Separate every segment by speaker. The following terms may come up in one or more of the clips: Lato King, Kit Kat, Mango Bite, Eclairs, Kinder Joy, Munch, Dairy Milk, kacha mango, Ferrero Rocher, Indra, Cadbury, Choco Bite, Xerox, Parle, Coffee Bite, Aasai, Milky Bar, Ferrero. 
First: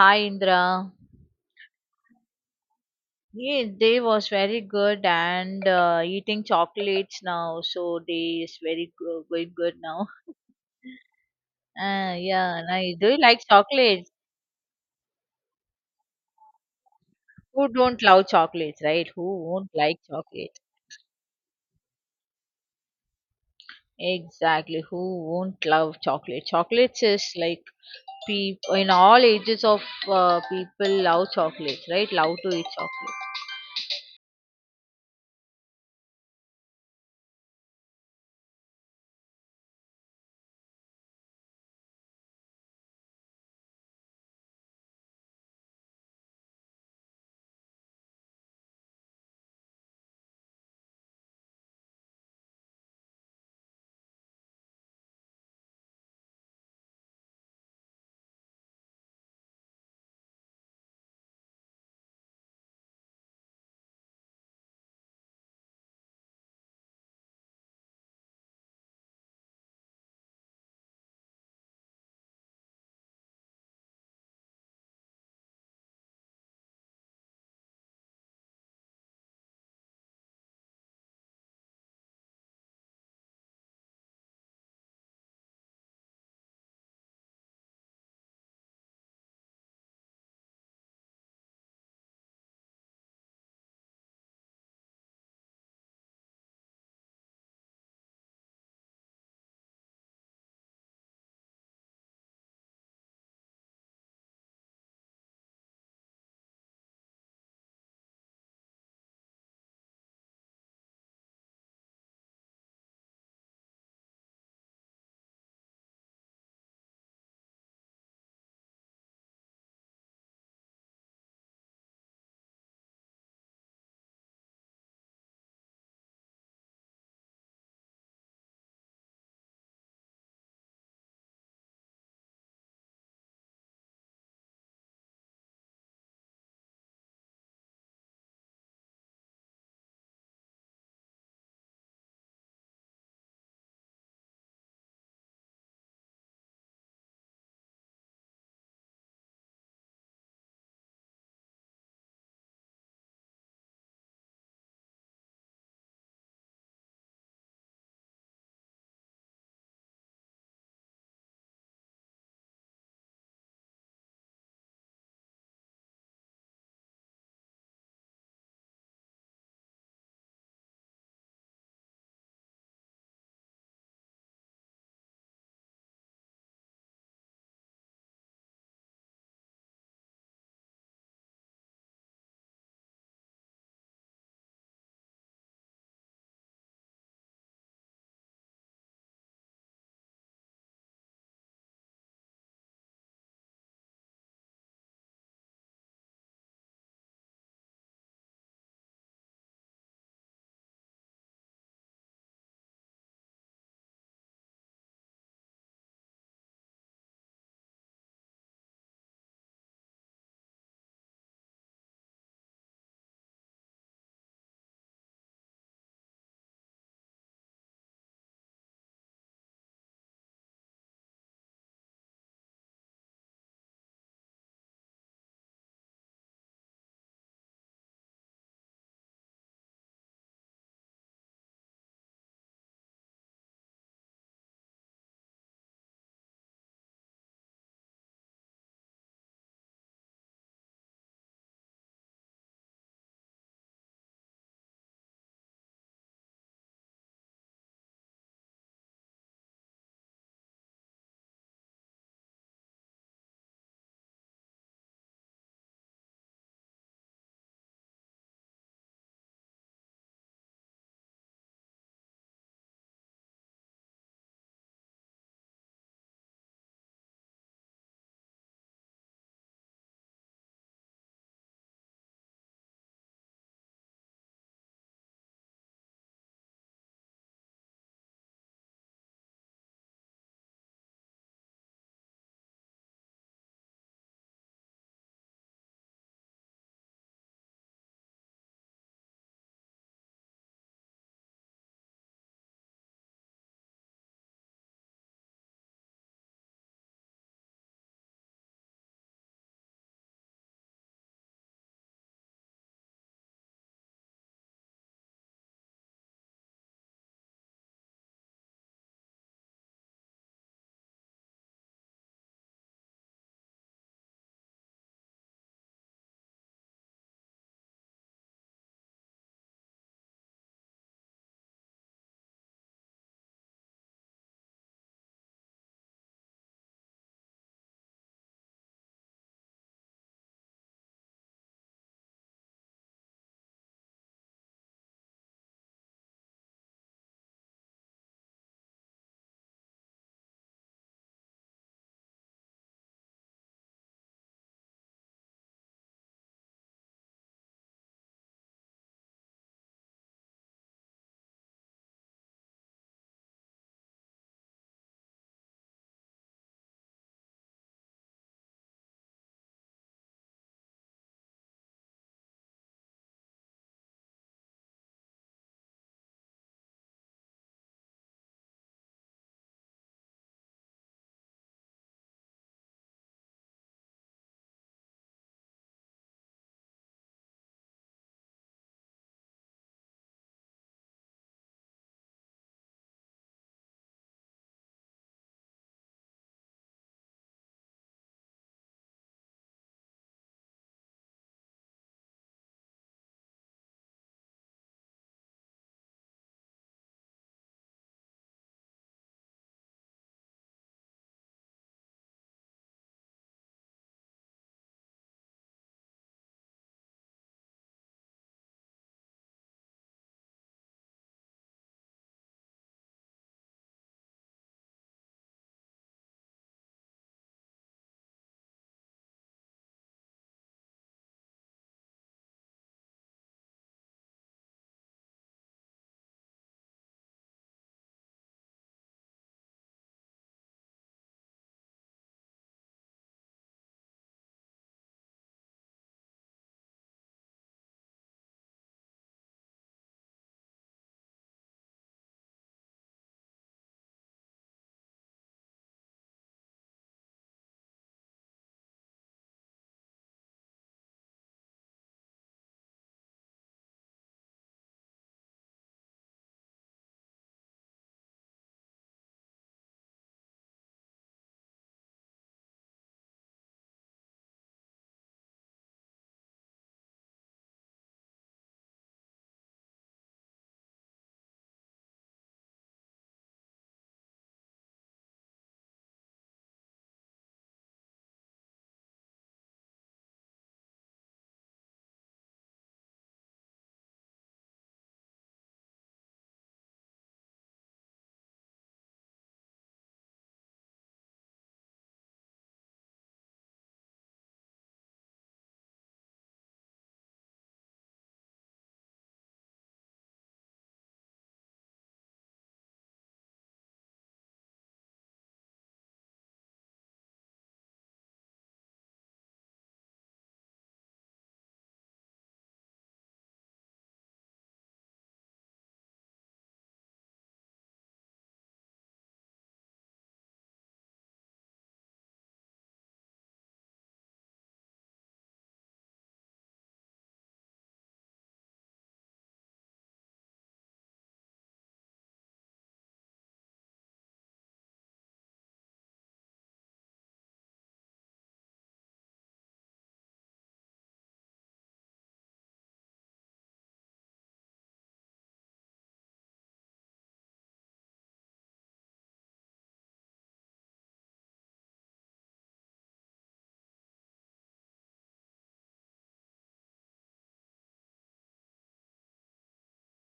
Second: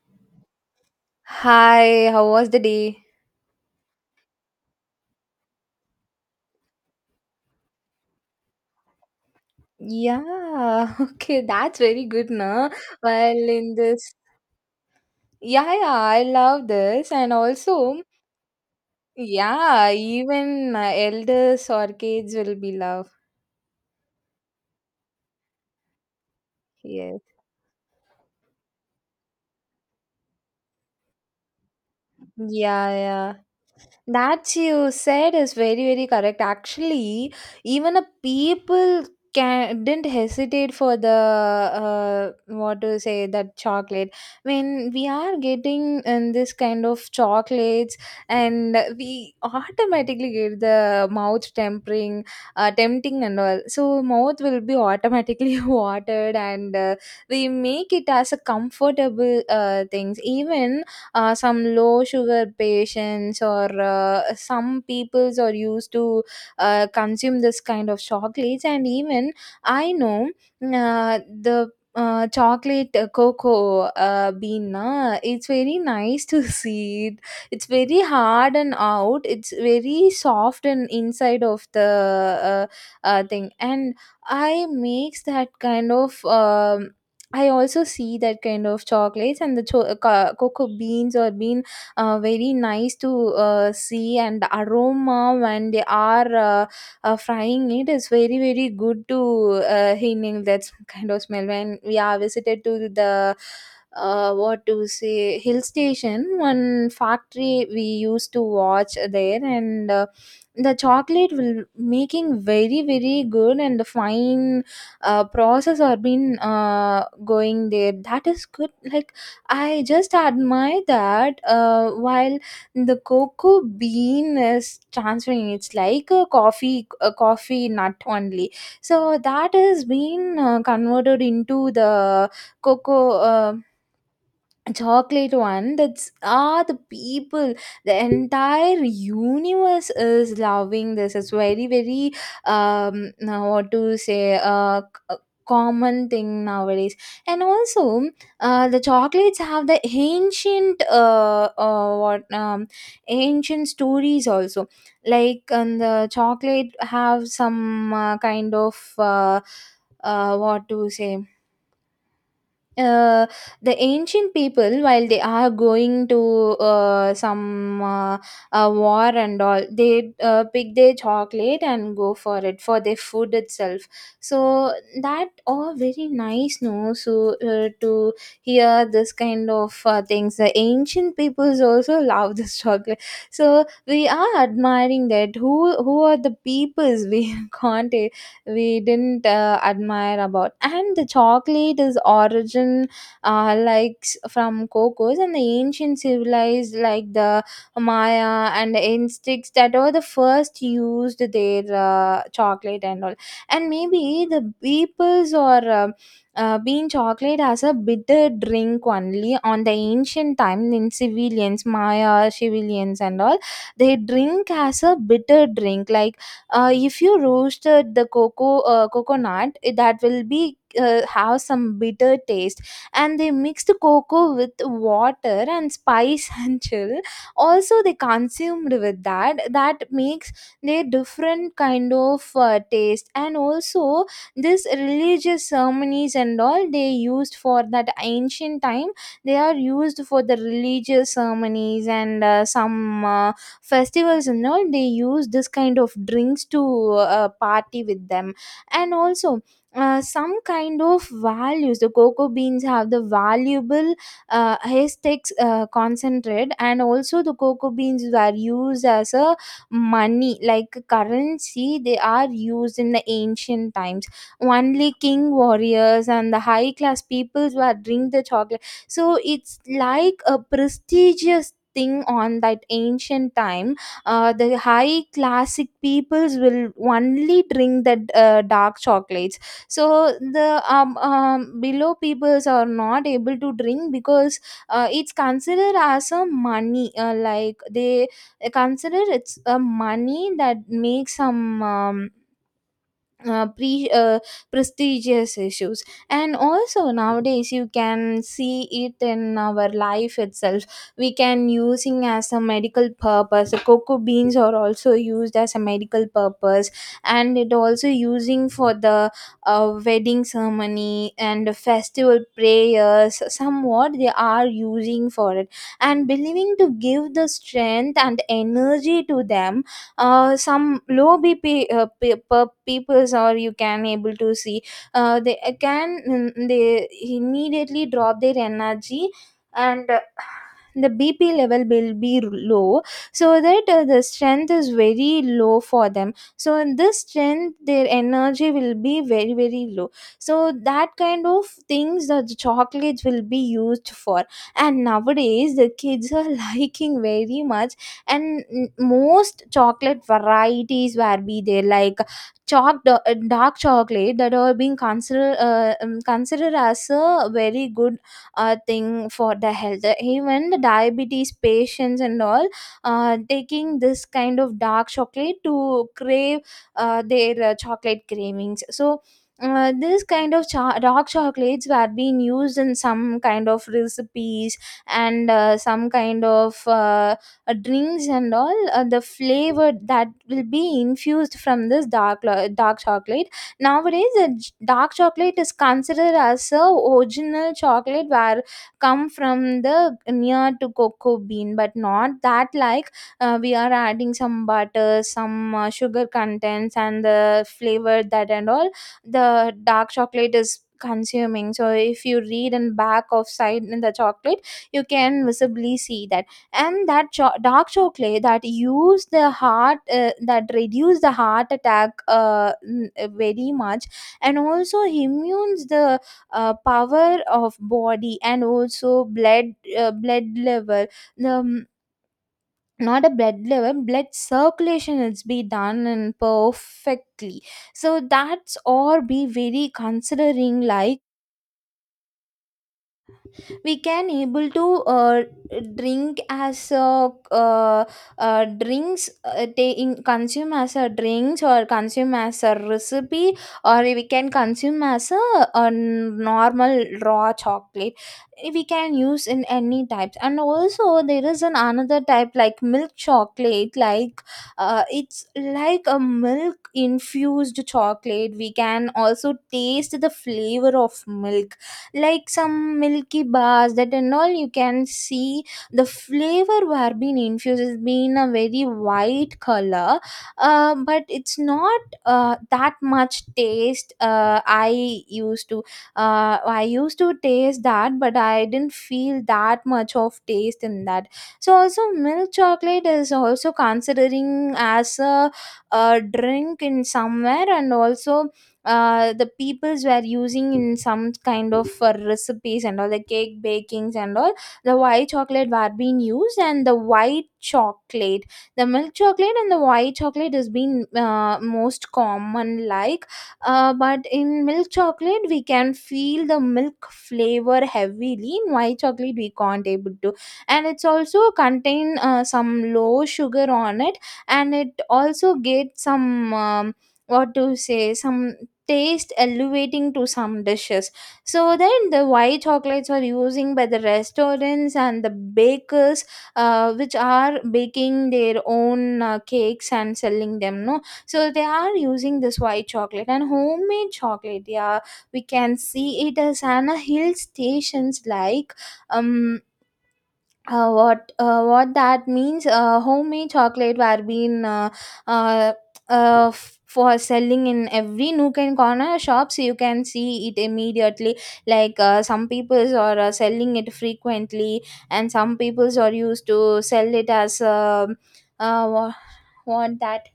Speaker 1: Hi Indra.
Speaker 2: Hi, how was the day?
Speaker 1: Yeah, they was very good and eating chocolates now, so they is very good now.
Speaker 2: Yeah, okay, that's very
Speaker 1: Ah,
Speaker 2: good,
Speaker 1: yeah,
Speaker 2: na?
Speaker 1: nice. Do you
Speaker 2: Well,
Speaker 1: like
Speaker 2: in
Speaker 1: chocolates?
Speaker 2: this, yeah, yeah, I love this, and
Speaker 1: Who
Speaker 2: also,
Speaker 1: don't love chocolates, right? Who won't
Speaker 2: yeah,
Speaker 1: like chocolate?
Speaker 2: even elders or kids will be love.
Speaker 1: Exactly. Who won't love chocolate? Chocolates
Speaker 2: Yes.
Speaker 1: is like people in all ages of people love chocolates, right? Love to eat
Speaker 2: Yeah,
Speaker 1: chocolate.
Speaker 2: yeah. That you said is very, very correct. Actually, even a people can didn't hesitate for the, what to say, that chocolate when we are getting in this kind of chocolates, and we automatically get the mouth tempering, tempting and all, so mouth will be automatically watered, and we make it as a comfortable things, even some low sugar patients or some peoples are used to consume this kind of chocolates. And even I know, uh, the chocolate cocoa bean na, it's very nice to see it. It's very hard and out, it's very soft and inside of the uh, thing. And I makes that kind of I also see that kind of chocolates, and the cocoa beans or bean very nice to see, and the aroma when they are frying it is very very good to inhale that kind of smell when we are visited to the, what to say, hill station. One factory we used to watch there, and the chocolate will making very very good and fine process or been going there, that is good. Like, I just admire that while the cocoa bean is transferring, it's like a coffee, a coffee nut only. So that has been converted into the cocoa chocolate one. That's ah, the people, the entire universe is loving this. It's very very now, what to say, common thing nowadays. And also, the chocolates have the ancient, what ancient stories also, like. And the chocolate have some kind of, what to say, uh, the ancient people, while they are going to some war and all, they pick their chocolate and go for it, for their food itself. So that all very nice, no? So to hear this kind of things, the ancient peoples also love this chocolate. So we are admiring that. Who are the peoples, we can't, we didn't admire about. And the chocolate is origin, like, from cocos, and the ancient civilized, like the maya and the instincts, that were the first used their chocolate and all. And maybe the peoples or bean chocolate as a bitter drink only on the ancient time, in civilians, maya civilians and all. They drink as a bitter drink, like, if you roasted the cocoa coconut, eh, that will be have some bitter taste, and they mix the cocoa with water and spice and chill. Also, they consumed with that. That makes their different kind of taste, and also this religious ceremonies and all they used for that ancient time. They are used for the religious ceremonies, and some. Festivals and all, they use this kind of drinks to party with them. And also some kind of values, the cocoa beans have the valuable aesthetics concentrate. And also the cocoa beans were used as a money, like currency they are used in the ancient times. Only king warriors and the high class peoples were drink the chocolate, so it's like a prestigious thing on that ancient time. The high classic peoples will only drink that dark chocolates. So the below peoples are not able to drink, because it's considered as a money, like they consider it's a money, that makes some uh, pre uh, prestigious issues. And also nowadays you can see it in our life itself. We can using as a medical purpose, the cocoa beans are also used as a medical purpose. And it also using for the wedding ceremony and the festival prayers, somewhat they are using for it, and believing to give the strength and energy to them. Some low bp peoples, or you can able to see they can, they immediately drop their energy, and the bp level will be low. So that the strength is very low for them, so in this strength their energy will be very very low. So that kind of things that the chocolates will be used for. And nowadays the kids are liking very much. And most chocolate varieties were be there, like dark chocolate, that are being considered, considered as a very good thing for the health. Even the diabetes patients and all taking this kind of dark chocolate to crave their chocolate cravings. So this kind of dark chocolates were being used in some kind of recipes, and some kind of drinks and all, the flavor that will be infused from this dark chocolate. Nowadays the dark chocolate is considered as a original chocolate, where come from the near to cocoa bean. But not that, like, we are adding some butter, some sugar contents and the flavor that and all, the dark chocolate is consuming. So if you read and back of side in the chocolate, you can visibly see that. And that dark chocolate that use the heart, that reduce the heart attack very much. And also immunes the power of body, and also blood blood level, the not a blood level, blood circulation is be done and perfectly. So that's all be very considering, like, we can able to drink as a, drinks, they in consume as a drinks, or consume as a recipe, or we can consume as a normal raw chocolate. We can use in any types. And also there is an another type like milk chocolate, like, it's like a milk infused chocolate, we can also taste the flavor of milk, like some milky bars that and all you can see. The flavor were being infused has been a very white color, but it's not that much taste. Uh, i used to uh, I used to taste that, but I didn't feel that much of taste in that. So also milk chocolate is also considering as a drink in somewhere. And also the peoples were using in some kind of recipes and all, the cake bakings and all, the white chocolate were being used. And the white chocolate, the milk chocolate and the white chocolate has been most common, like, but in milk chocolate we can feel the milk flavor heavily, in white chocolate we can't able to. And it's also contain some low sugar on it, and it also get some, what to say, some taste elevating to some dishes. So then the white chocolates are using by the restaurants and the bakers, which are baking their own cakes and selling them, no? So they are using this white chocolate and homemade chocolate. Yeah, we can see it as an a hill stations, like, um what, what that means, homemade chocolate were being uh, for selling in every nook and corner shops. You can see it immediately, like, some peoples are selling it frequently. And some peoples are used to sell it as, uh, what, what that,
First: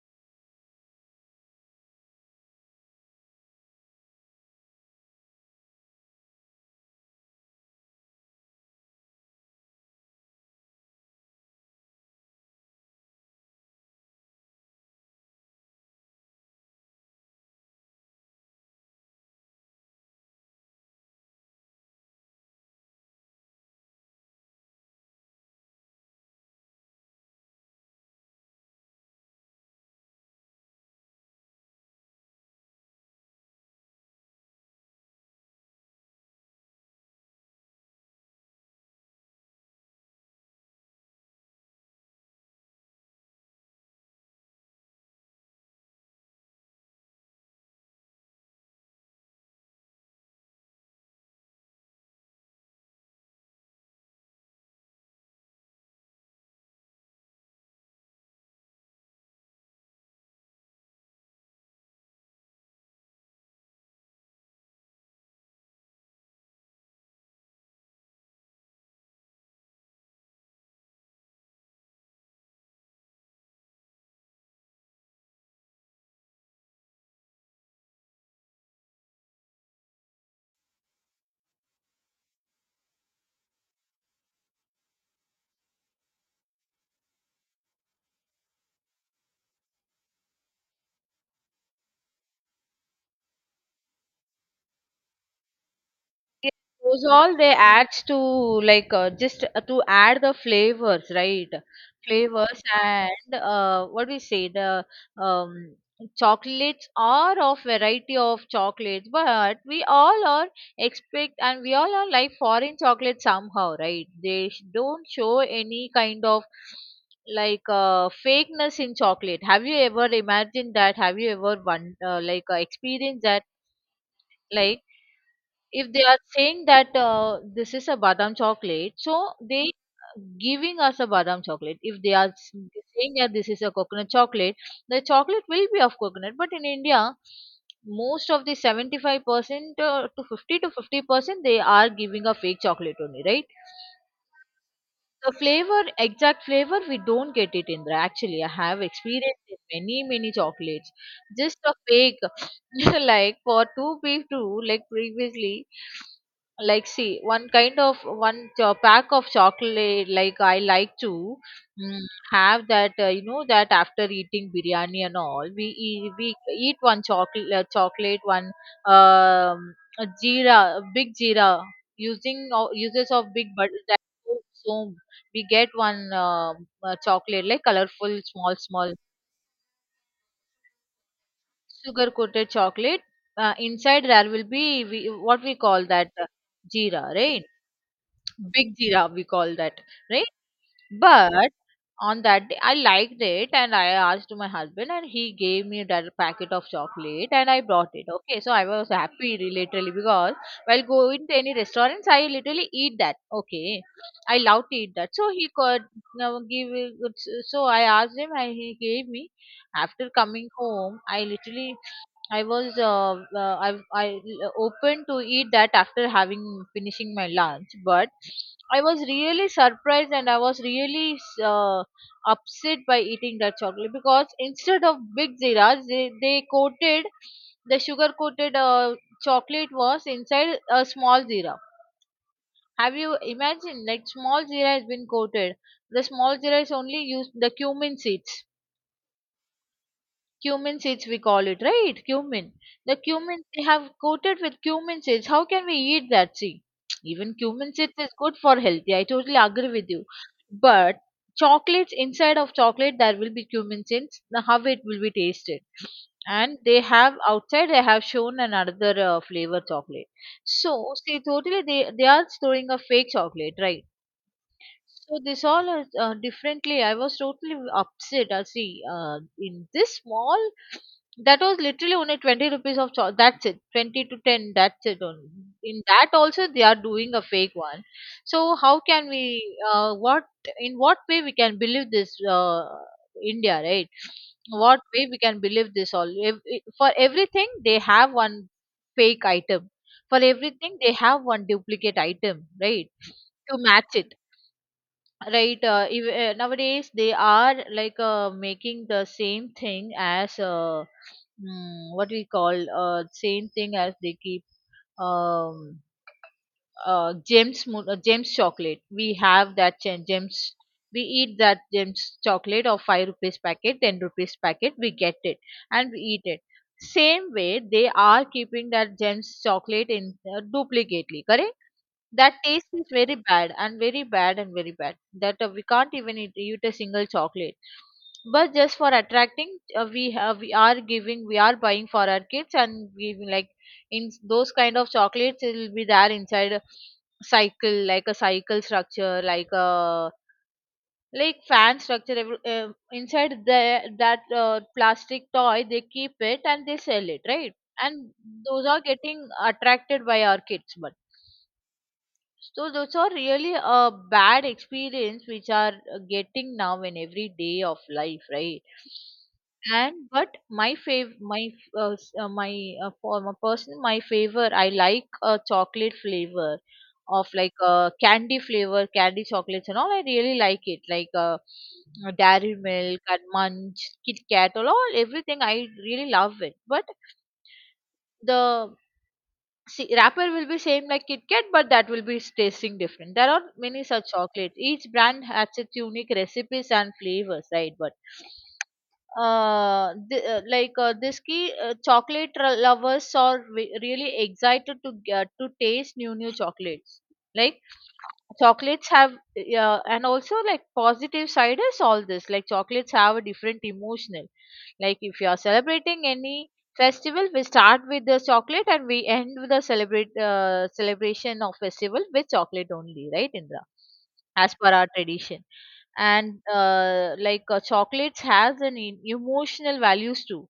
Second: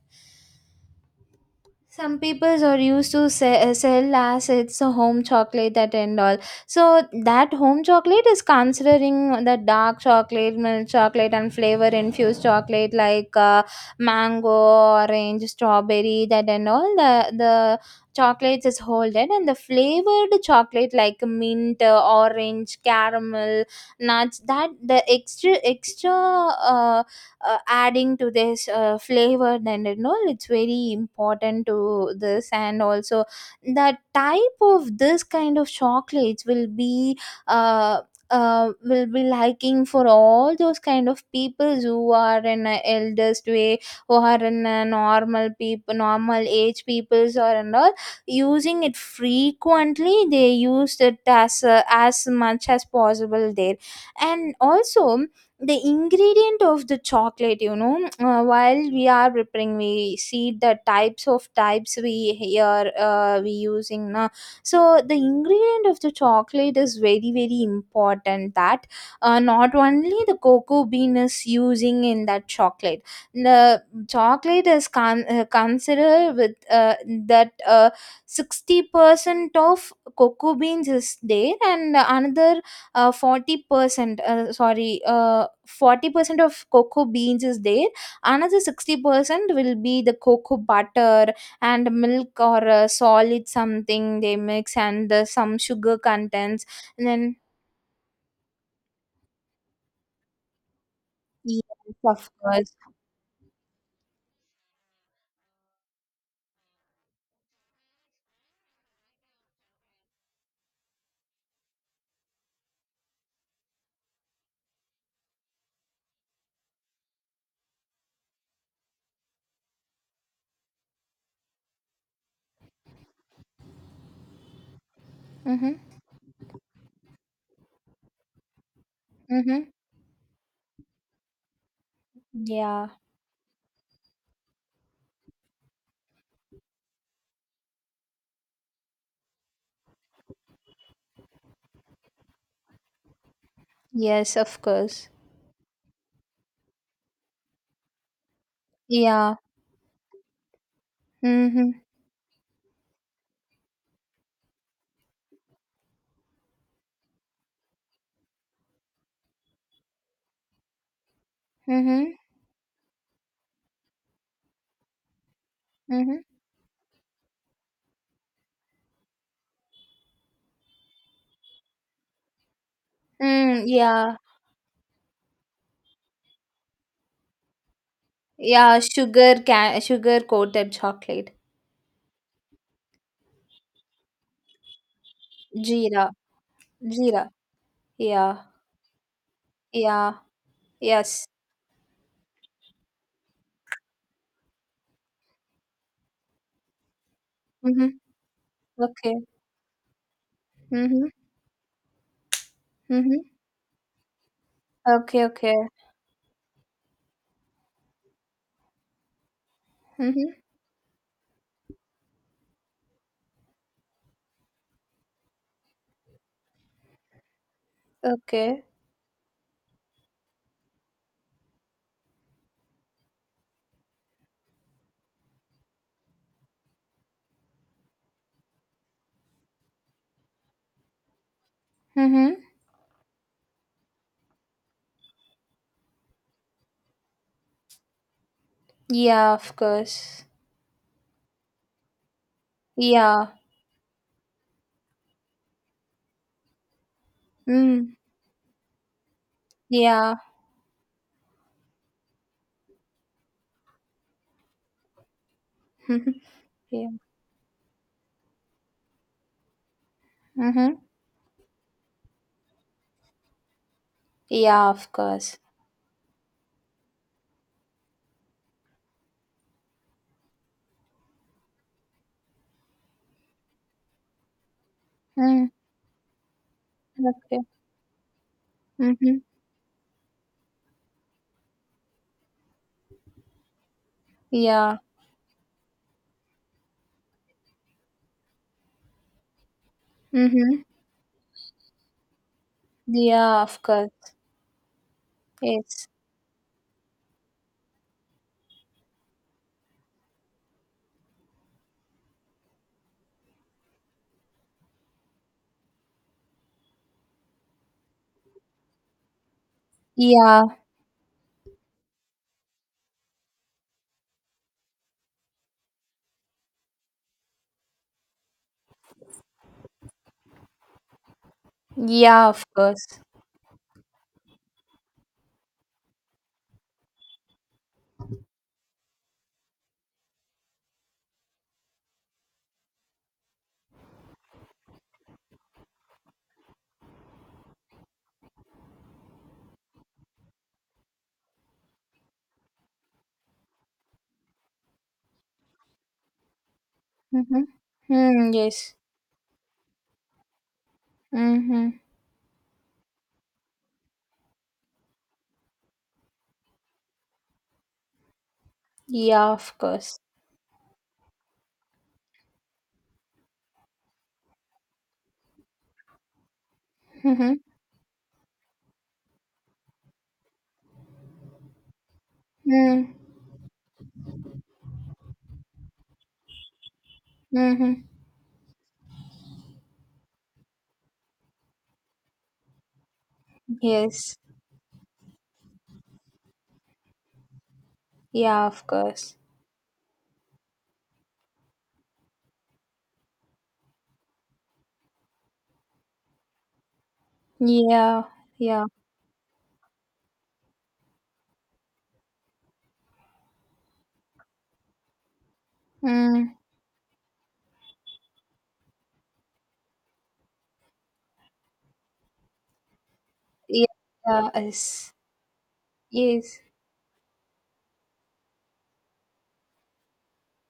Speaker 2: some peoples are used to sell as it's a home chocolate that and all. So that home chocolate is considering the dark chocolate, milk chocolate, and flavor infused chocolate, like mango, orange, strawberry, that and all. The chocolates is holded. And the flavored chocolate like mint, orange, caramel, nuts, that the extra extra adding to this flavor, and it's very important to this. And also the type of this kind of chocolates uh, will be liking for all those kind of people who are in a eldest way, who are in a normal people, normal age peoples or and all, using it frequently, they used it as much as possible there. And also the ingredient of the chocolate, while we are preparing, we see the types of types we here we using now. So the ingredient of the chocolate is very very important, that not only the cocoa bean is using in that chocolate. The chocolate is considered with that 60% of cocoa beans is there, and another 40%, sorry 40% of cocoa beans is there, another 60% will be the cocoa butter, and milk or solid something they mix and some sugar
Speaker 1: Yeah,
Speaker 2: contents
Speaker 1: those
Speaker 2: and then
Speaker 1: all they adds to like just to add the flavors, right?
Speaker 2: yes of
Speaker 1: Flavors
Speaker 2: course.
Speaker 1: and what we say the um, chocolates are of variety of chocolates, but we all are expect and we all are like foreign chocolate somehow, right? Don't show any kind of like fakeness in chocolate. Have you ever imagined that? Have you ever one experienced that? Like
Speaker 2: Mm-hmm,
Speaker 1: if they are saying that this is a badam chocolate, so
Speaker 2: mm-hmm.
Speaker 1: they giving us a badam chocolate. If they are s-
Speaker 2: Yeah,
Speaker 1: Saying that this is a coconut chocolate, the chocolate will be of coconut. But in India, most of the 75% to 50 to 50% they are giving a fake chocolate only, right?
Speaker 2: yes of course,
Speaker 1: The flavor, exact flavor, we don't get it, Indra. Actually, I have
Speaker 2: yeah.
Speaker 1: experienced it many, many chocolates. Just
Speaker 2: Mm-hmm,
Speaker 1: a fake, like for two people, like previously, like see, one kind of pack of chocolate, like I like to mm,
Speaker 2: mm-hmm,
Speaker 1: have that, that after eating biryani and all,
Speaker 2: mm-hmm.
Speaker 1: we eat one chocolate, chocolate one, a jeera, a big jeera, using uses of big
Speaker 2: Mm,
Speaker 1: butter. That
Speaker 2: yeah,
Speaker 1: so we get one chocolate like colorful small
Speaker 2: yeah
Speaker 1: small
Speaker 2: sugar can sugar coated chocolate.
Speaker 1: sugar coated chocolate inside there will be what we call
Speaker 2: Jeera,
Speaker 1: that jeera,
Speaker 2: jeera,
Speaker 1: right?
Speaker 2: yeah,
Speaker 1: Big jeera we call that,
Speaker 2: yeah.
Speaker 1: right?
Speaker 2: Yes.
Speaker 1: But on that day, I liked it and I asked to my husband, and he gave me that packet of chocolate and I brought
Speaker 2: Mhm.
Speaker 1: it. Okay, so I was
Speaker 2: Okay.
Speaker 1: happy literally because while
Speaker 2: Mhm.
Speaker 1: going to any restaurants, I literally eat that.
Speaker 2: Mhm.
Speaker 1: Okay, I love to eat that.
Speaker 2: Okay.
Speaker 1: So he
Speaker 2: Okay.
Speaker 1: could now give it- so I asked him and he gave me. After
Speaker 2: Mhm.
Speaker 1: coming home, I literally I was I open to eat that after having finishing my lunch, but
Speaker 2: Okay.
Speaker 1: I was really surprised and I was really uh, upset by eating that chocolate because instead of big ziras, they coated the sugar coated chocolate was inside a small zira.
Speaker 2: Mhm.
Speaker 1: Have you imagined like small zira has been coated? The small zira is only used the cumin seeds.
Speaker 2: Yeah. Of course.
Speaker 1: Cumin seeds we call it, right? Cumin. The
Speaker 2: Yeah.
Speaker 1: cumin they have coated with cumin seeds. How can we eat that? See, even cumin seeds
Speaker 2: Mm.
Speaker 1: is good for healthy. I totally agree with you.
Speaker 2: Yeah.
Speaker 1: But chocolates inside of chocolate there will be cumin seeds. Now how it will be tasted?
Speaker 2: Mhm.
Speaker 1: And they
Speaker 2: Yeah.
Speaker 1: have outside they have shown another flavor chocolate.
Speaker 2: Mhm.
Speaker 1: So see, totally they are storing a fake chocolate, right?
Speaker 2: Yeah. Of
Speaker 1: So
Speaker 2: course.
Speaker 1: this all are differently. I was totally upset. I see. In this mall, that was literally only 20 rupees of that's it. 20 to ten. That's it. Only.
Speaker 2: Mm.
Speaker 1: In that also they are doing a
Speaker 2: Okay.
Speaker 1: fake one. So how can
Speaker 2: Mhm.
Speaker 1: we? What In what way we can believe this? India, right?
Speaker 2: Yeah.
Speaker 1: What way we can believe this all? For everything they have one fake item. For
Speaker 2: Mhm.
Speaker 1: everything they have one duplicate item, right?
Speaker 2: Yeah.
Speaker 1: To
Speaker 2: Of course.
Speaker 1: match it, right?
Speaker 2: Yes.
Speaker 1: Nowadays they are like making the same thing as what we call same thing as they keep um, gems chocolate we have that gems,
Speaker 2: Yeah.
Speaker 1: we eat that gems chocolate of 5 rupees packet 10 rupees packet we get it and we eat it. Same way they are keeping that gems chocolate in duplicately correct.
Speaker 2: Yeah.
Speaker 1: That
Speaker 2: Of
Speaker 1: taste
Speaker 2: course.
Speaker 1: is very bad and very bad and very bad. That we can't even eat a single chocolate. But just for attracting, we are giving, we are buying for our kids and giving like in those kind of chocolates. It will be there inside a cycle, like a cycle structure, like a like fan structure. Inside the that plastic toy, they keep it and they sell it,
Speaker 2: Mhm.
Speaker 1: right? And
Speaker 2: Mm, yes.
Speaker 1: those are getting attracted by our kids, but
Speaker 2: Mhm.
Speaker 1: so those are really a bad experience which are getting now in every day of life, right?
Speaker 2: Yeah. Of course.
Speaker 1: And but my fav my f- s- my for my person my favor I like a chocolate flavor of
Speaker 2: Mhm.
Speaker 1: like candy flavor candy chocolates and all I really like it like Dairy
Speaker 2: Mm.
Speaker 1: Milk and Munch Kit Kat everything I really love it but
Speaker 2: Mhm.
Speaker 1: the see, wrapper will be same like Kit Kat, but that will be tasting different. There are many such
Speaker 2: Yes.
Speaker 1: chocolates. Each brand has its unique recipes and flavors, right? But
Speaker 2: Yeah. Of course.
Speaker 1: this key chocolate lovers are really excited to get to taste new new chocolates, like
Speaker 2: Yeah, yeah.
Speaker 1: chocolates have, yeah, and also like positive side is all this like chocolates have a different emotional, like if you are celebrating
Speaker 2: Mm,
Speaker 1: any festival we start with the chocolate and we end with the celebrate celebration of festival with chocolate only, right, Indra?
Speaker 2: yeah, yeah,
Speaker 1: As per our
Speaker 2: yes,
Speaker 1: tradition. And
Speaker 2: yes,
Speaker 1: chocolates has an emotional values too,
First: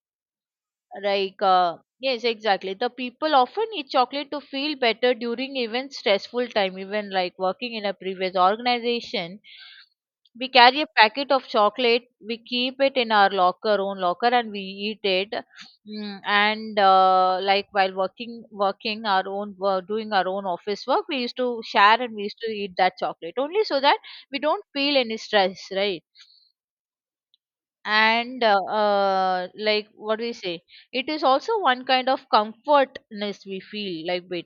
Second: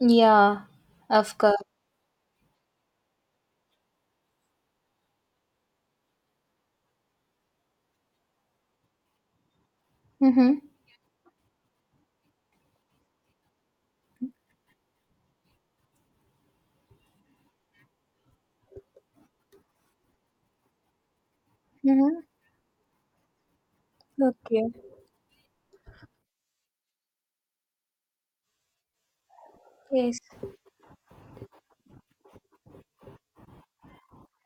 Speaker 2: yeah, of
Speaker 1: like,
Speaker 2: course.
Speaker 1: yes, exactly. The people often eat chocolate to feel better during even stressful time, even like working in a previous organization. We
Speaker 2: Mm-hmm,
Speaker 1: carry a packet of chocolate, we keep it in our locker, own locker, and we eat it. Mm, and like while working, doing our own office work,
Speaker 2: mm-hmm.
Speaker 1: we used to eat that chocolate only so that we
Speaker 2: Okay,
Speaker 1: don't feel any stress, right? And like what
Speaker 2: yes,
Speaker 1: we say, it is also one kind of comfortness we feel like with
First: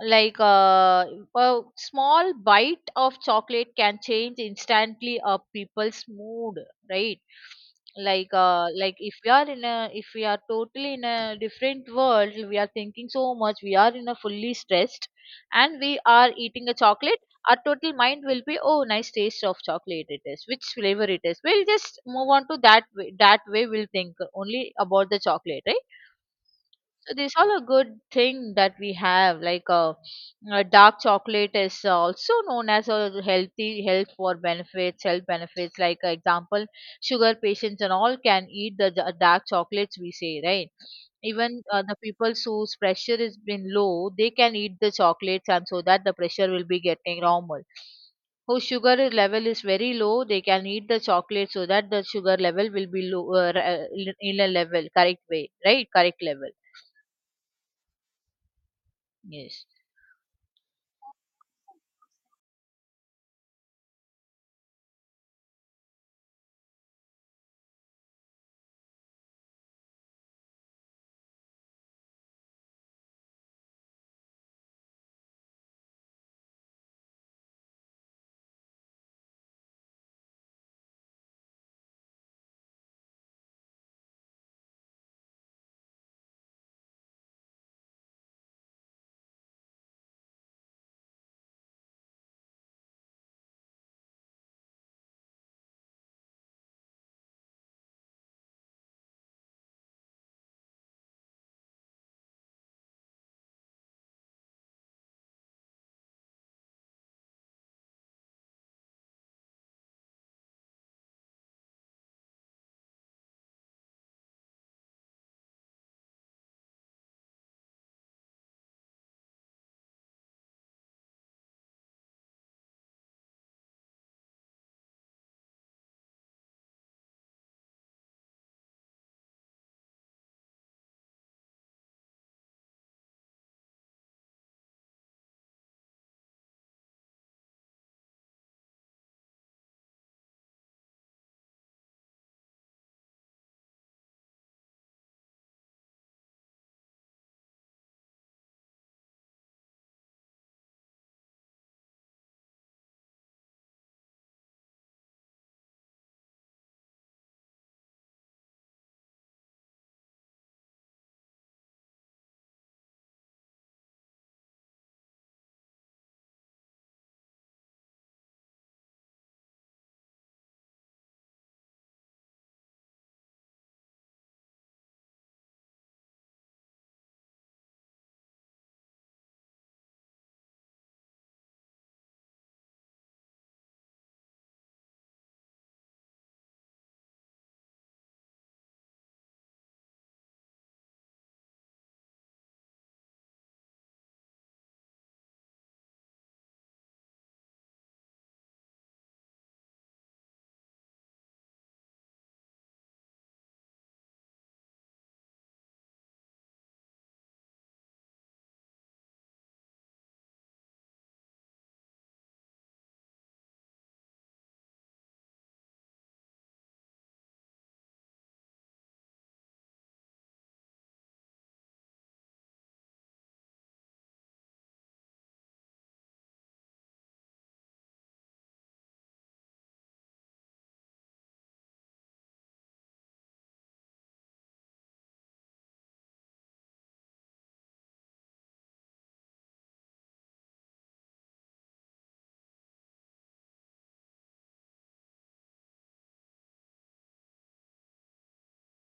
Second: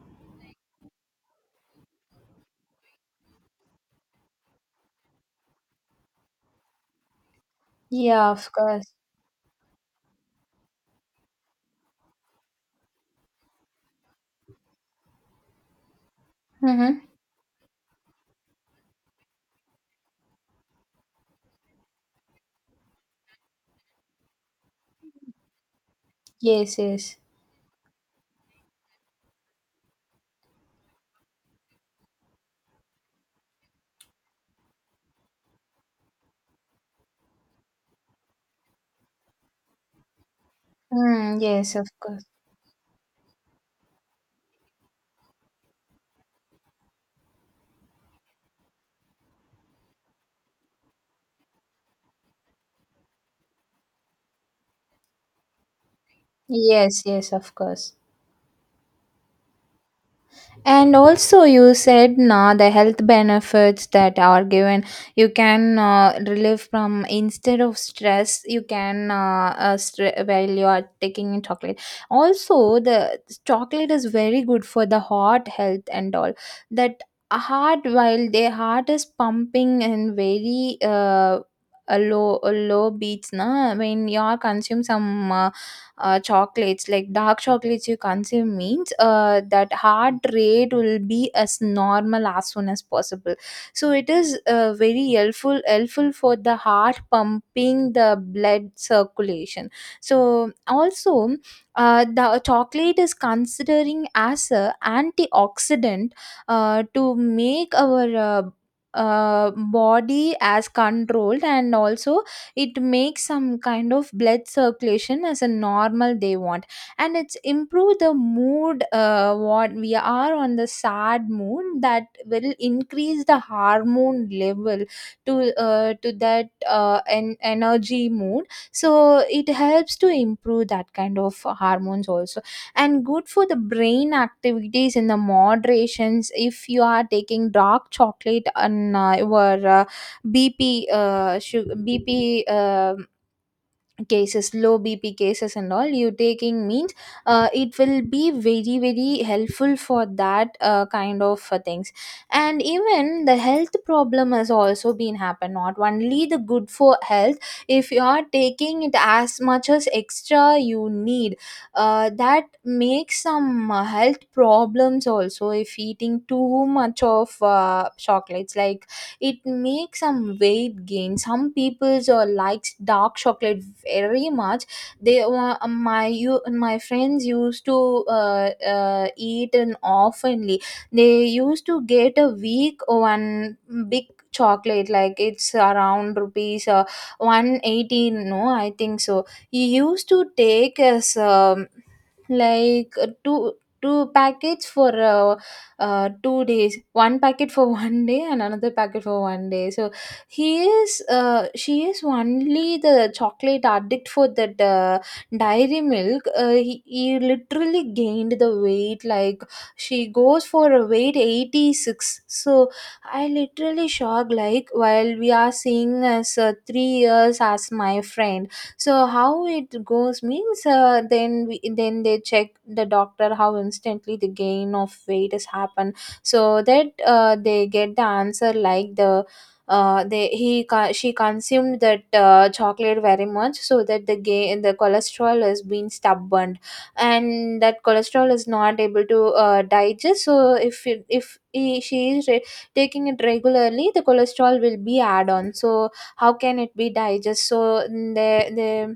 Speaker 1: like a small bite of chocolate can change instantly a people's mood, right?
Speaker 2: yeah,
Speaker 1: Like
Speaker 2: of course.
Speaker 1: if we are in a, if we are totally in a different world, we are thinking so much, we are in a fully stressed and we are eating a
Speaker 2: Mm-hmm,
Speaker 1: chocolate, our total mind will be, oh nice taste of chocolate it is, which flavor it is, we'll just move on to that way, that way we'll think only about the chocolate, right?
Speaker 2: yes,
Speaker 1: So
Speaker 2: yes.
Speaker 1: this all a good thing that we have. Like dark chocolate is also known as a healthy health for benefits, health benefits. Like example, sugar patients and all can eat the dark chocolates, we say, right.
Speaker 2: Mm,
Speaker 1: Even
Speaker 2: yes, of
Speaker 1: the
Speaker 2: course.
Speaker 1: people whose pressure has been low, they can eat the chocolates, and so that the pressure will be getting normal. Whose level is very low, they can eat the chocolate so that the sugar level will be low in a level correct way, right? Correct level.
Speaker 2: Yes, yes, of course.
Speaker 1: Yes.
Speaker 2: And also, you said na the health benefits that are given, you can relieve from instead of stress, you can stre- while you are taking in chocolate. Also, the chocolate is very good for the heart health and all. That heart, while their heart is pumping and very a low beats, na when you are consume some. Chocolates like dark chocolates you consume means that heart rate will be as normal as soon as possible, so it is very helpful for the heart pumping the blood circulation. So also the chocolate is considering as a antioxidant to make our body as controlled, and also it makes some kind of blood circulation as a normal they want. And it's improve the mood, what we are on the sad mood that will increase the hormone level to that energy mood. So it helps to improve that kind of hormones also. And good for the brain activities in the moderations, if you are taking dark chocolate and your BP BP cases, low BP cases, and all you taking means it will be very very helpful for that kind of things. And even the health problem has also been happen. Not only the good for health, if you are taking it as much as extra you need, that makes some health problems also. If eating too much of chocolates, like it makes some weight gain. Some people likes dark chocolate very much. My friends used to eat an oftenly. They used to get a week one big chocolate, like it's around rupees 118, no I think so. He used to take as like two packets for 2 days, one packet for 1 day and another packet for 1 day. So he is she is only the chocolate addict for that dairy milk. He literally gained the weight, like she goes for a weight 86. So I literally shocked, like while we are seeing as 3 years as my friend. So how it goes means then they check the doctor how instantly the gain of weight has happened. So that they get the answer, like the she consumed that chocolate very much, so that the gain the cholesterol has been stubborn. And that cholesterol is not able to digest. So if she is taking it regularly, the cholesterol will be add on. So how can it be digest? So mm, they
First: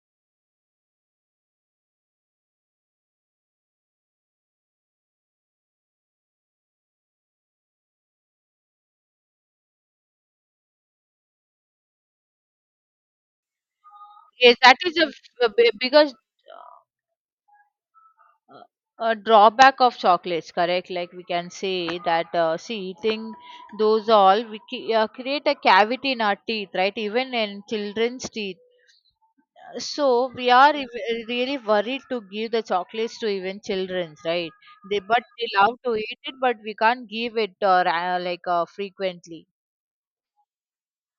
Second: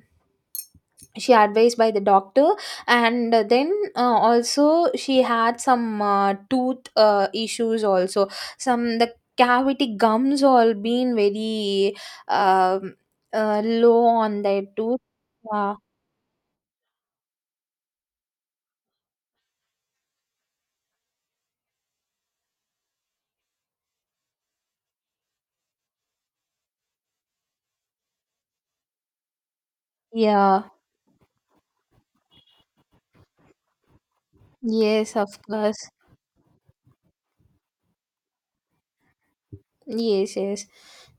Speaker 2: she advised by the doctor. And then also she had some tooth issues also. Some the cavity gums all been very um low on
Speaker 1: Yes,
Speaker 2: their
Speaker 1: that is
Speaker 2: tooth.
Speaker 1: a
Speaker 2: Yeah,
Speaker 1: because uh, a drawback of chocolates, correct? Like we can say that, see, eating those all, we create a cavity in our teeth, right? Even in children's teeth. So we
Speaker 2: yeah,
Speaker 1: are really worried to give the chocolates to even children's, right? They
Speaker 2: yes
Speaker 1: but
Speaker 2: of
Speaker 1: they love
Speaker 2: course.
Speaker 1: to eat it, but we can't give it frequently.
Speaker 2: Yes, yes.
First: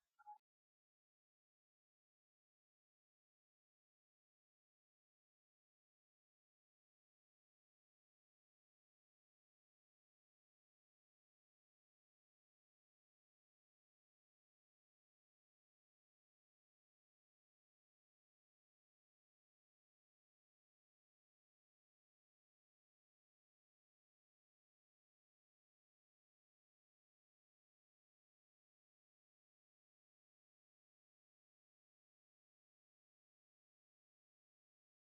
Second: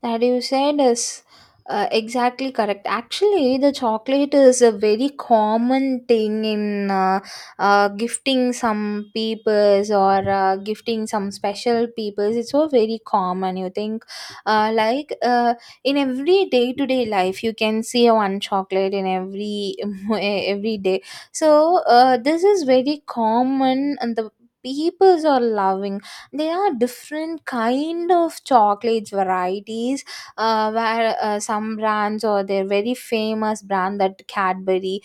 Speaker 2: That you said is exactly correct. Actually, the chocolate is a very common thing in gifting some peoples or gifting some special peoples. It's so very common. You think, uh, like uh, in every day to day life, you can see one chocolate in every every day. So this is very common, and the peoples are loving. There are different kind of chocolate varieties, where some brands or their very famous brand, that Cadbury.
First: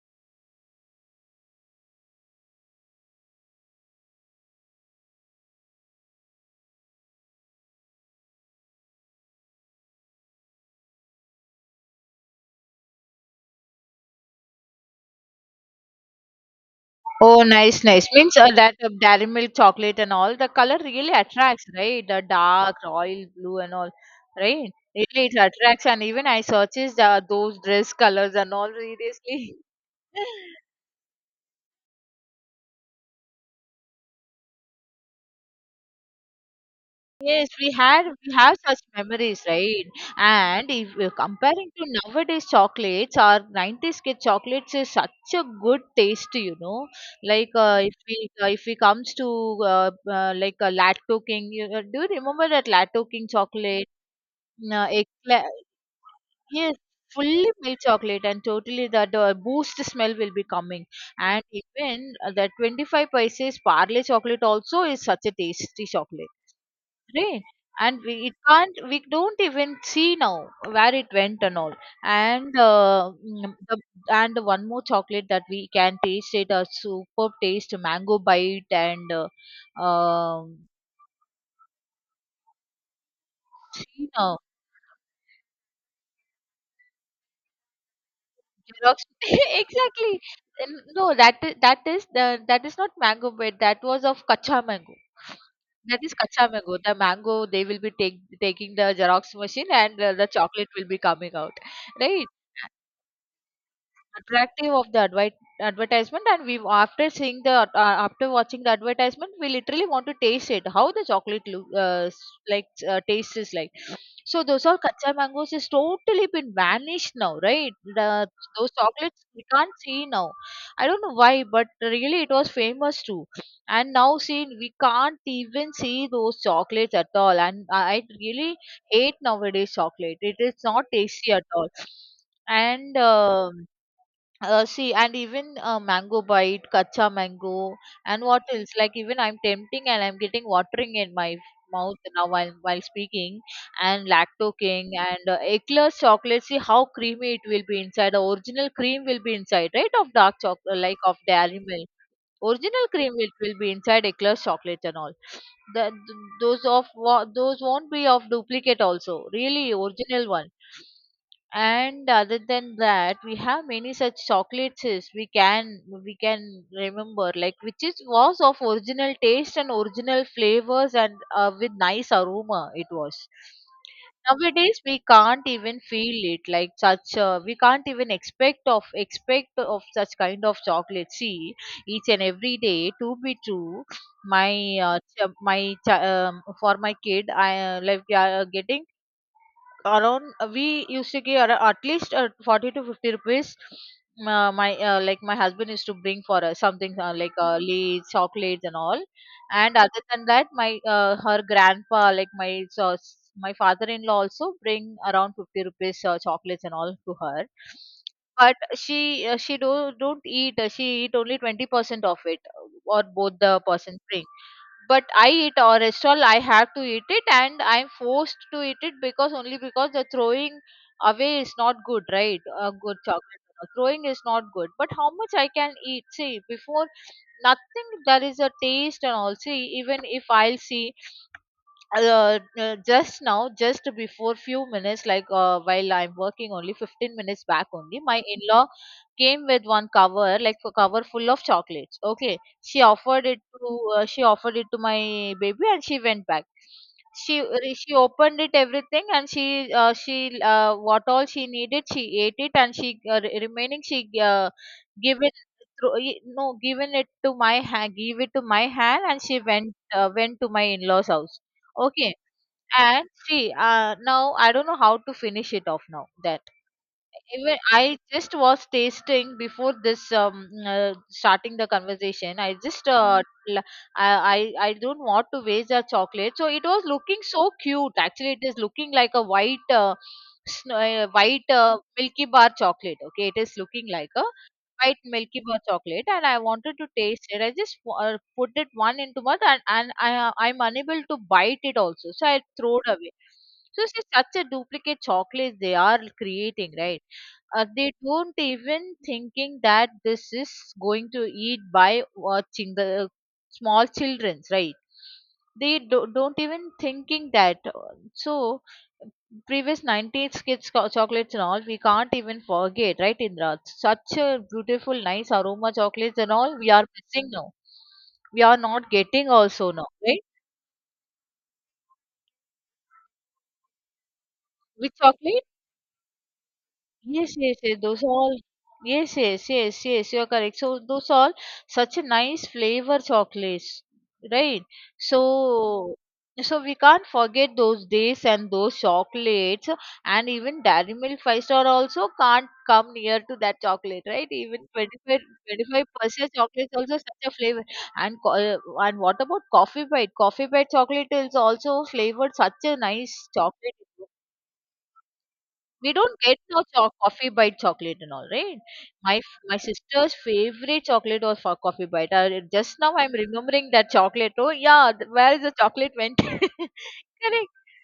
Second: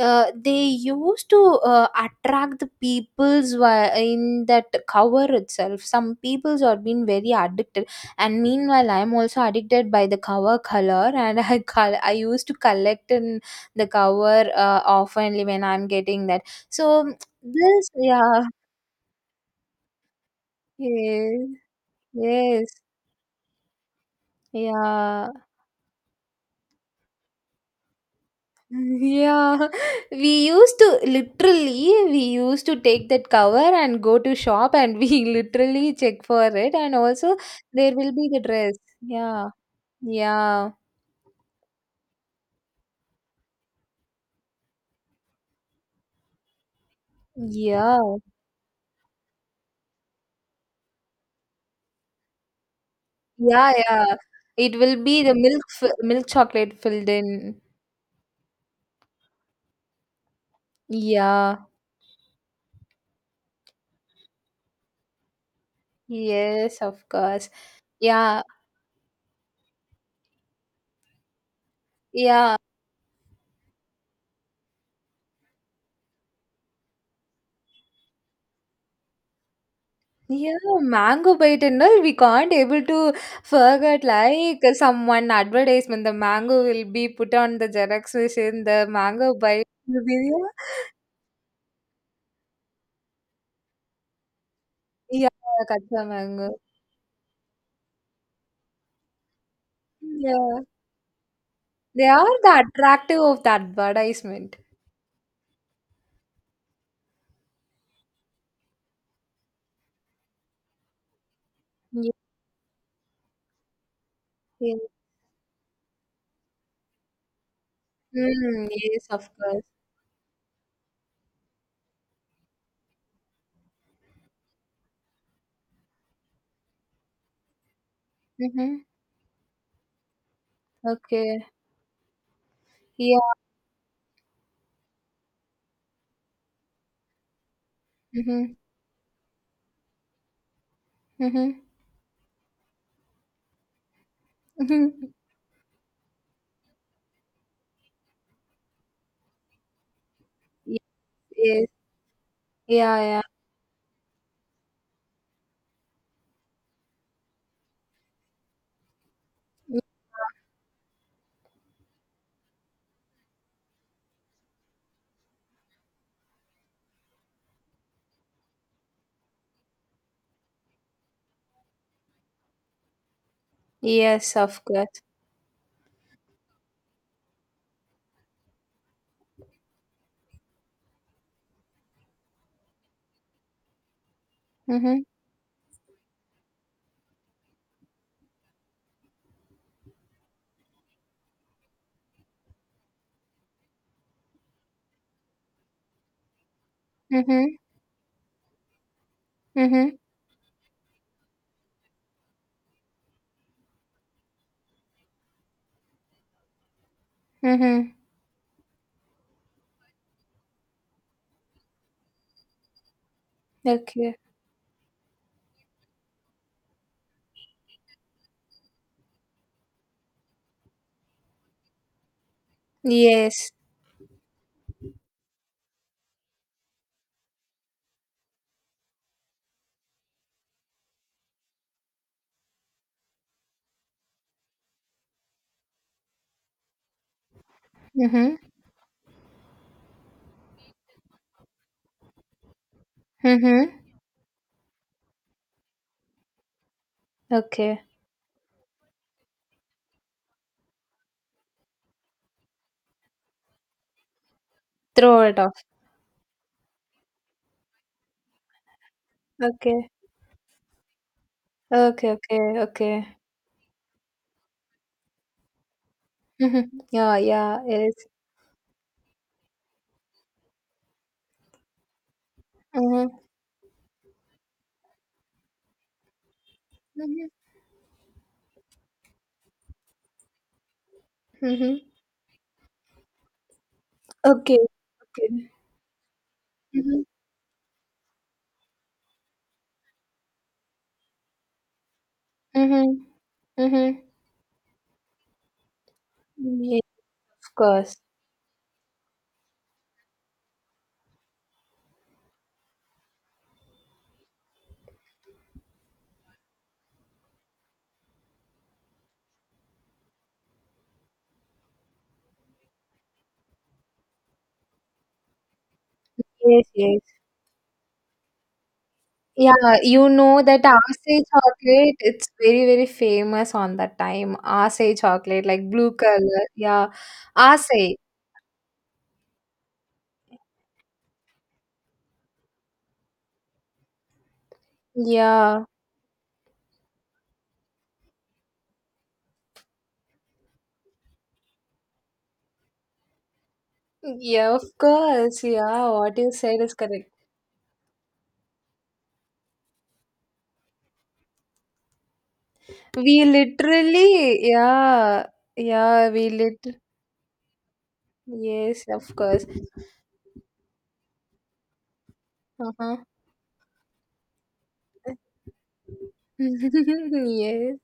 Speaker 2: They used to attract the people's in that cover itself. Some people's are been very addicted, and meanwhile I'm also addicted by the cover color, and I used to collect in the cover oftenly when I'm getting that. So
Speaker 1: Oh, nice,
Speaker 2: this,
Speaker 1: nice. Means
Speaker 2: yeah,
Speaker 1: that dairy milk chocolate and all, the color really
Speaker 2: yes,
Speaker 1: attracts, right? The
Speaker 2: yes.
Speaker 1: dark, royal blue and all, right? Really,
Speaker 2: Yeah,
Speaker 1: it attracts. And even I searches those dress colors and all, seriously.
Speaker 2: yeah. We used to take that cover and go to shop, and we literally check for it. And also,
Speaker 1: Yes, we
Speaker 2: there
Speaker 1: had
Speaker 2: will be
Speaker 1: we
Speaker 2: the
Speaker 1: have
Speaker 2: dress.
Speaker 1: such memories,
Speaker 2: Yeah,
Speaker 1: right? And
Speaker 2: yeah,
Speaker 1: if you're comparing to nowadays chocolates or 90s kid chocolates is such a good taste, you know. Like
Speaker 2: yeah,
Speaker 1: if we comes to like a Lato King, you, do you remember that Lato King
Speaker 2: yeah,
Speaker 1: chocolate?
Speaker 2: yeah. It will be the
Speaker 1: Eclair,
Speaker 2: milk, milk
Speaker 1: yes,
Speaker 2: chocolate filled
Speaker 1: fully
Speaker 2: in.
Speaker 1: milk chocolate and totally that boost smell will be coming. And
Speaker 2: Yeah,
Speaker 1: even the 25 paise parle chocolate also is such a tasty chocolate.
Speaker 2: yes, of
Speaker 1: Right.
Speaker 2: course.
Speaker 1: And we it
Speaker 2: Yeah,
Speaker 1: can't we don't even see now where it went and all. And
Speaker 2: yeah.
Speaker 1: uh, mm, the, and one more chocolate that we can taste, it a superb taste, mango bite. And
Speaker 2: Yeah,
Speaker 1: um
Speaker 2: mango bite and all, we can't able to forget,
Speaker 1: you know
Speaker 2: like someone advertisement, the mango will be put on the Xerox machine, the
Speaker 1: Xerox
Speaker 2: mango bite will
Speaker 1: exactly.
Speaker 2: be.
Speaker 1: And no, that is not mango bite, that was of kacha mango.
Speaker 2: Yeah, yeah,
Speaker 1: That
Speaker 2: Kacha
Speaker 1: is kacha
Speaker 2: mango.
Speaker 1: mango, the mango they will be taking the Xerox machine and the
Speaker 2: Yeah.
Speaker 1: chocolate will be coming out,
Speaker 2: They are
Speaker 1: right?
Speaker 2: the attractive of the advertisement.
Speaker 1: Attractive of the advertisement. And we after seeing the after watching the advertisement, we literally want to taste it, how the chocolate look
Speaker 2: Yes.
Speaker 1: like taste is like. So those are
Speaker 2: Yes.
Speaker 1: kacha mangoes is totally been vanished now, right? the,
Speaker 2: Mm,
Speaker 1: those
Speaker 2: yes,
Speaker 1: chocolates
Speaker 2: of
Speaker 1: we
Speaker 2: course.
Speaker 1: can't see now. I don't know why, but really it was famous too. And now see, we can't even see those chocolates at all, and I really
Speaker 2: Mm-hmm.
Speaker 1: hate nowadays chocolate, it is not tasty
Speaker 2: Okay.
Speaker 1: at all. And
Speaker 2: Yeah.
Speaker 1: See, and even mango bite, kacha mango, and what
Speaker 2: Mm-hmm.
Speaker 1: else, like even I'm tempting and I'm getting watering in my
Speaker 2: Mm-hmm.
Speaker 1: mouth now while speaking. And Lacto King and Eclairs chocolate, see how creamy it will be inside, the original cream will be inside, right, of dark
Speaker 2: Yes,
Speaker 1: chocolate like of Dairy
Speaker 2: yes.
Speaker 1: Milk. Original
Speaker 2: Yeah,
Speaker 1: cream
Speaker 2: yeah.
Speaker 1: will be inside Eclairs chocolate and all. The, th- those of wa- those won't be of duplicate also, really
Speaker 2: Yeah.
Speaker 1: original one. And other than that, we have many such chocolates is we can remember like which is was of original taste and original flavors, and with nice aroma it was.
Speaker 2: Yes, of
Speaker 1: Nowadays we
Speaker 2: course.
Speaker 1: can't even feel it, like such we can't even expect of such kind of chocolate, see. Each and every day, to be true, my
Speaker 2: Mm-hmm.
Speaker 1: for my kid, I like we are getting around, we used to give at least 40 to 50 rupees. My Like my husband used to bring for us something like
Speaker 2: Mm-hmm.
Speaker 1: leads chocolates and all. And
Speaker 2: Mm-hmm.
Speaker 1: other than that, my her grandpa, like my my father-in-law also bring around 50 rupees chocolates and all to her.
Speaker 2: Mm-hmm.
Speaker 1: But she don't eat, she eat only 20% of it, or both the person
Speaker 2: Okay.
Speaker 1: bring, but I eat or restaurant, I have to eat it, and I'm forced to eat it, because only because the throwing away is not good, right? A good chocolate.
Speaker 2: Yes.
Speaker 1: Throwing is not good, but how much I can eat? See, before, nothing, there is a taste and all. See, even if I'll see, just now, just before few minutes, like while I'm working, only 15 minutes back, only my
Speaker 2: Mhm.
Speaker 1: in-law came with one cover, like a cover full of chocolates, okay. She offered it
Speaker 2: Mhm.
Speaker 1: to, she offered it to my baby and she went back. She
Speaker 2: Okay.
Speaker 1: she opened it everything, and she what all she needed she ate it, and she remaining she uh, give
Speaker 2: Throw
Speaker 1: it
Speaker 2: it off.
Speaker 1: thro- y- no given it to my hand, and she
Speaker 2: Okay.
Speaker 1: went to my in-laws house.
Speaker 2: Okay.
Speaker 1: Okay.
Speaker 2: Okay.
Speaker 1: And
Speaker 2: Okay.
Speaker 1: see, now I don't know how to finish it off now then.
Speaker 2: Mhm. Yeah.
Speaker 1: Even
Speaker 2: Yeah. Yes.
Speaker 1: I just was tasting before this starting the conversation. I just
Speaker 2: Mhm.
Speaker 1: l- I don't want to waste the chocolate. So it was looking
Speaker 2: Mhm.
Speaker 1: so cute. Actually, it is looking like a white snow, white
Speaker 2: Mhm.
Speaker 1: Milky Bar chocolate. Okay, it is looking like a
Speaker 2: Okay.
Speaker 1: white
Speaker 2: Okay.
Speaker 1: Milky Bar chocolate, and I wanted to
Speaker 2: Mhm.
Speaker 1: taste it. I just put it one into mouth, and, I I'm unable to bite it also, so I throw it
Speaker 2: Mhm.
Speaker 1: away. So it's
Speaker 2: Mhm.
Speaker 1: such a duplicate chocolate they are creating,
Speaker 2: Yes.
Speaker 1: right?
Speaker 2: Of
Speaker 1: They
Speaker 2: course.
Speaker 1: don't even thinking that this is going to eat by watching the small childrens, right? Don't even thinking that. So previous 90s kids chocolates and all we can't even forget, right, Indra? Such a beautiful, nice aroma chocolates and all
Speaker 2: Yes.
Speaker 1: we are
Speaker 2: Yes.
Speaker 1: missing now. We are not getting
Speaker 2: Yeah.
Speaker 1: also now,
Speaker 2: You
Speaker 1: right?
Speaker 2: know that Aasai chocolate. It's very very famous on that time.
Speaker 1: With
Speaker 2: Aasai
Speaker 1: chocolate.
Speaker 2: chocolate, like blue color. Yeah.
Speaker 1: Yes, yes, yes.
Speaker 2: Aasai.
Speaker 1: Those are all. Yes, yes, yes, yes, you're correct. So those are all such a nice flavor chocolates, right?
Speaker 2: Yeah.
Speaker 1: So, so we can't forget those days and those chocolates, and even Dairy Milk five star also can't come near to that chocolate, right?
Speaker 2: Yeah. Of
Speaker 1: Even
Speaker 2: course.
Speaker 1: twenty five
Speaker 2: Yeah. What
Speaker 1: percent
Speaker 2: you said
Speaker 1: chocolate
Speaker 2: is
Speaker 1: is also
Speaker 2: correct.
Speaker 1: such a flavor. And and what about Coffee Bite? Coffee Bite chocolate is also flavored, such a nice
Speaker 2: We
Speaker 1: chocolate.
Speaker 2: literally, yeah,
Speaker 1: We
Speaker 2: yeah,
Speaker 1: don't
Speaker 2: we
Speaker 1: get no
Speaker 2: lit.
Speaker 1: coffee bite chocolate and all, right?
Speaker 2: Yes, of
Speaker 1: My
Speaker 2: course.
Speaker 1: my sister's favorite chocolate was for coffee bite. Just
Speaker 2: Uh-huh.
Speaker 1: now I'm remembering that chocolate. Oh yeah, where is the chocolate went? Correct.
Speaker 2: Yes.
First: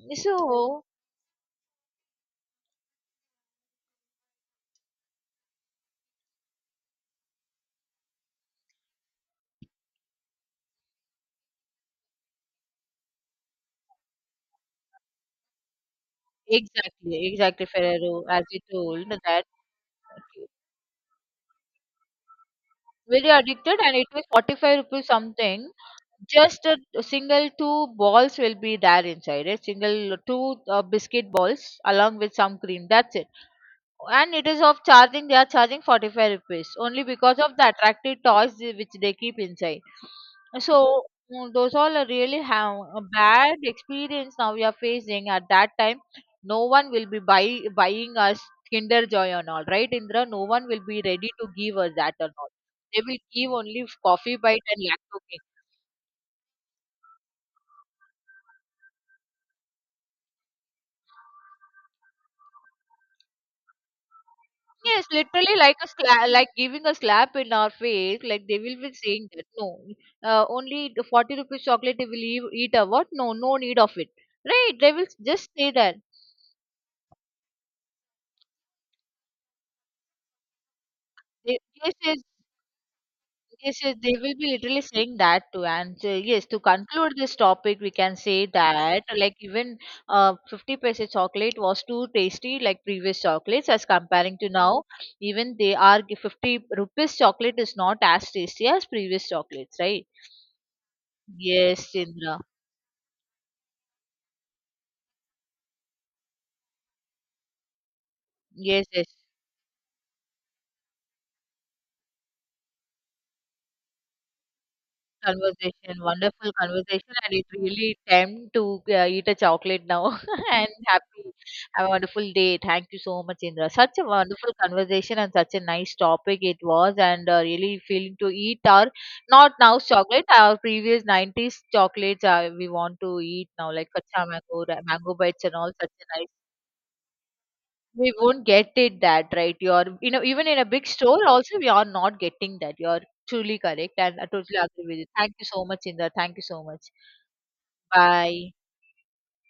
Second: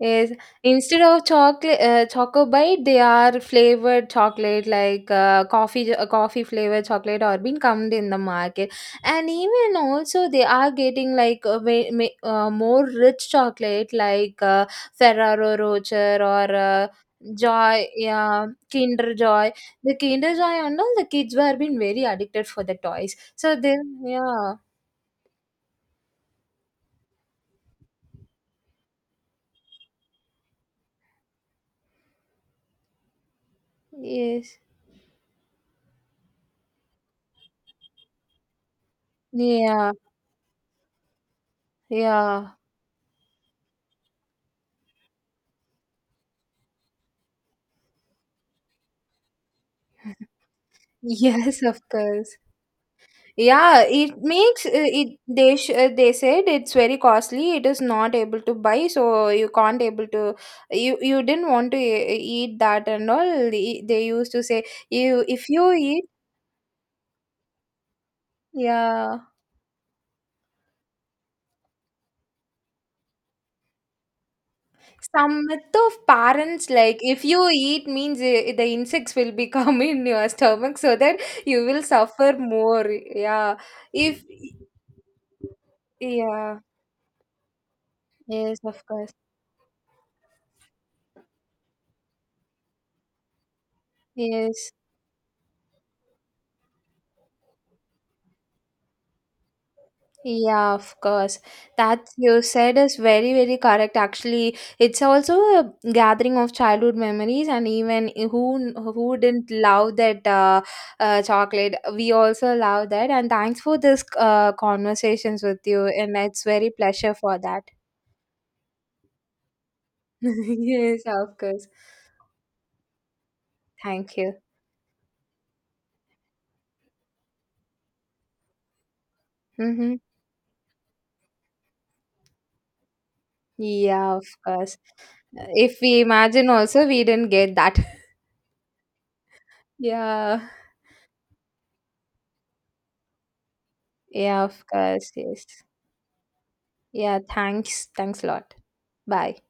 Speaker 2: Yes.
Speaker 1: So
Speaker 2: Instead of chocolate, Choco Bite, they are flavored chocolate like coffee, coffee flavored chocolate are being come in the market. And even also they are getting like a way, more rich chocolate like Ferrero Rocher or
Speaker 1: exactly, exactly,
Speaker 2: Joy,
Speaker 1: Ferrero, as
Speaker 2: yeah,
Speaker 1: you told
Speaker 2: Kinder
Speaker 1: that,
Speaker 2: Joy. The Kinder
Speaker 1: okay,
Speaker 2: Joy and all the kids were being very addicted for the toys.
Speaker 1: very
Speaker 2: So they,
Speaker 1: addicted, and it was
Speaker 2: yeah,
Speaker 1: 45 rupees something. Just a single two balls will be there inside. A single two biscuit balls along with some cream, that's it. And it
Speaker 2: yes,
Speaker 1: is of charging, they are charging 45 rupees only because of the attractive toys which they keep inside.
Speaker 2: yeah.
Speaker 1: So those all are really
Speaker 2: Yeah.
Speaker 1: have a bad experience now we are facing. At that time, no one will be buying us Kinder Joy and all, right, Indra? No one will be ready to
Speaker 2: Yes,
Speaker 1: give
Speaker 2: of
Speaker 1: us that or
Speaker 2: course.
Speaker 1: not. They will give
Speaker 2: Yeah,
Speaker 1: only
Speaker 2: it
Speaker 1: coffee
Speaker 2: makes
Speaker 1: bite and
Speaker 2: it
Speaker 1: lacto.
Speaker 2: they sh they said it's very costly. It is not able to buy, so you can't able to. You didn't want to eat that and all. They used to say,
Speaker 1: Yes,
Speaker 2: you if
Speaker 1: literally
Speaker 2: you
Speaker 1: like a
Speaker 2: eat,
Speaker 1: like giving a slap in our face. Like they will be
Speaker 2: yeah,
Speaker 1: saying that no, only the 40 rupees chocolate they will eat, eat a what? No, no need of it, right? They will
Speaker 2: some
Speaker 1: just say
Speaker 2: myth of
Speaker 1: that.
Speaker 2: parents, like if you eat means the insects will become in your stomach, so that
Speaker 1: They,
Speaker 2: you will
Speaker 1: yes, yes,
Speaker 2: suffer more. Yeah,
Speaker 1: yes, yes, they
Speaker 2: if,
Speaker 1: will be literally saying that too. And yes,
Speaker 2: yeah,
Speaker 1: to conclude this topic, we can say
Speaker 2: yes of
Speaker 1: that
Speaker 2: course,
Speaker 1: like even 50 paise chocolate was too tasty, like previous chocolates as comparing to
Speaker 2: yes.
Speaker 1: now. Even they are 50 rupees chocolate is not as tasty as previous chocolates, right?
Speaker 2: Yeah, of course.
Speaker 1: Yes,
Speaker 2: That
Speaker 1: Indra.
Speaker 2: you said is very, very correct. Actually, it's also a gathering of childhood memories, and even
Speaker 1: Yes, yes.
Speaker 2: who didn't love that chocolate? We also love that. And thanks for this conversations with you,
Speaker 1: Conversation,
Speaker 2: and it's
Speaker 1: wonderful
Speaker 2: very pleasure
Speaker 1: conversation, and
Speaker 2: for
Speaker 1: it
Speaker 2: that.
Speaker 1: really time to eat a chocolate now. And
Speaker 2: Yes,
Speaker 1: happy,
Speaker 2: of course.
Speaker 1: have a wonderful day. Thank you so much, Indra. Such a
Speaker 2: Thank you.
Speaker 1: wonderful conversation and such a nice topic it was, and really feeling to eat our not now
Speaker 2: Mm-hmm.
Speaker 1: chocolate, our previous '90s chocolates. We want to eat now, like
Speaker 2: Yeah, of
Speaker 1: kacha mango,
Speaker 2: course.
Speaker 1: mango bites, and all.
Speaker 2: If
Speaker 1: Such
Speaker 2: we
Speaker 1: a nice.
Speaker 2: imagine also, we didn't get that.
Speaker 1: We won't get it that, right? You're you know
Speaker 2: Yeah.
Speaker 1: even in a big store also we are not getting that. You're truly correct, and I
Speaker 2: Yeah,
Speaker 1: totally
Speaker 2: of
Speaker 1: agree with you.
Speaker 2: course.
Speaker 1: Thank
Speaker 2: Yes.
Speaker 1: you so much, Indra. Thank you so much.
Speaker 2: Yeah, thanks. Thanks a
Speaker 1: Bye.
Speaker 2: lot. Bye.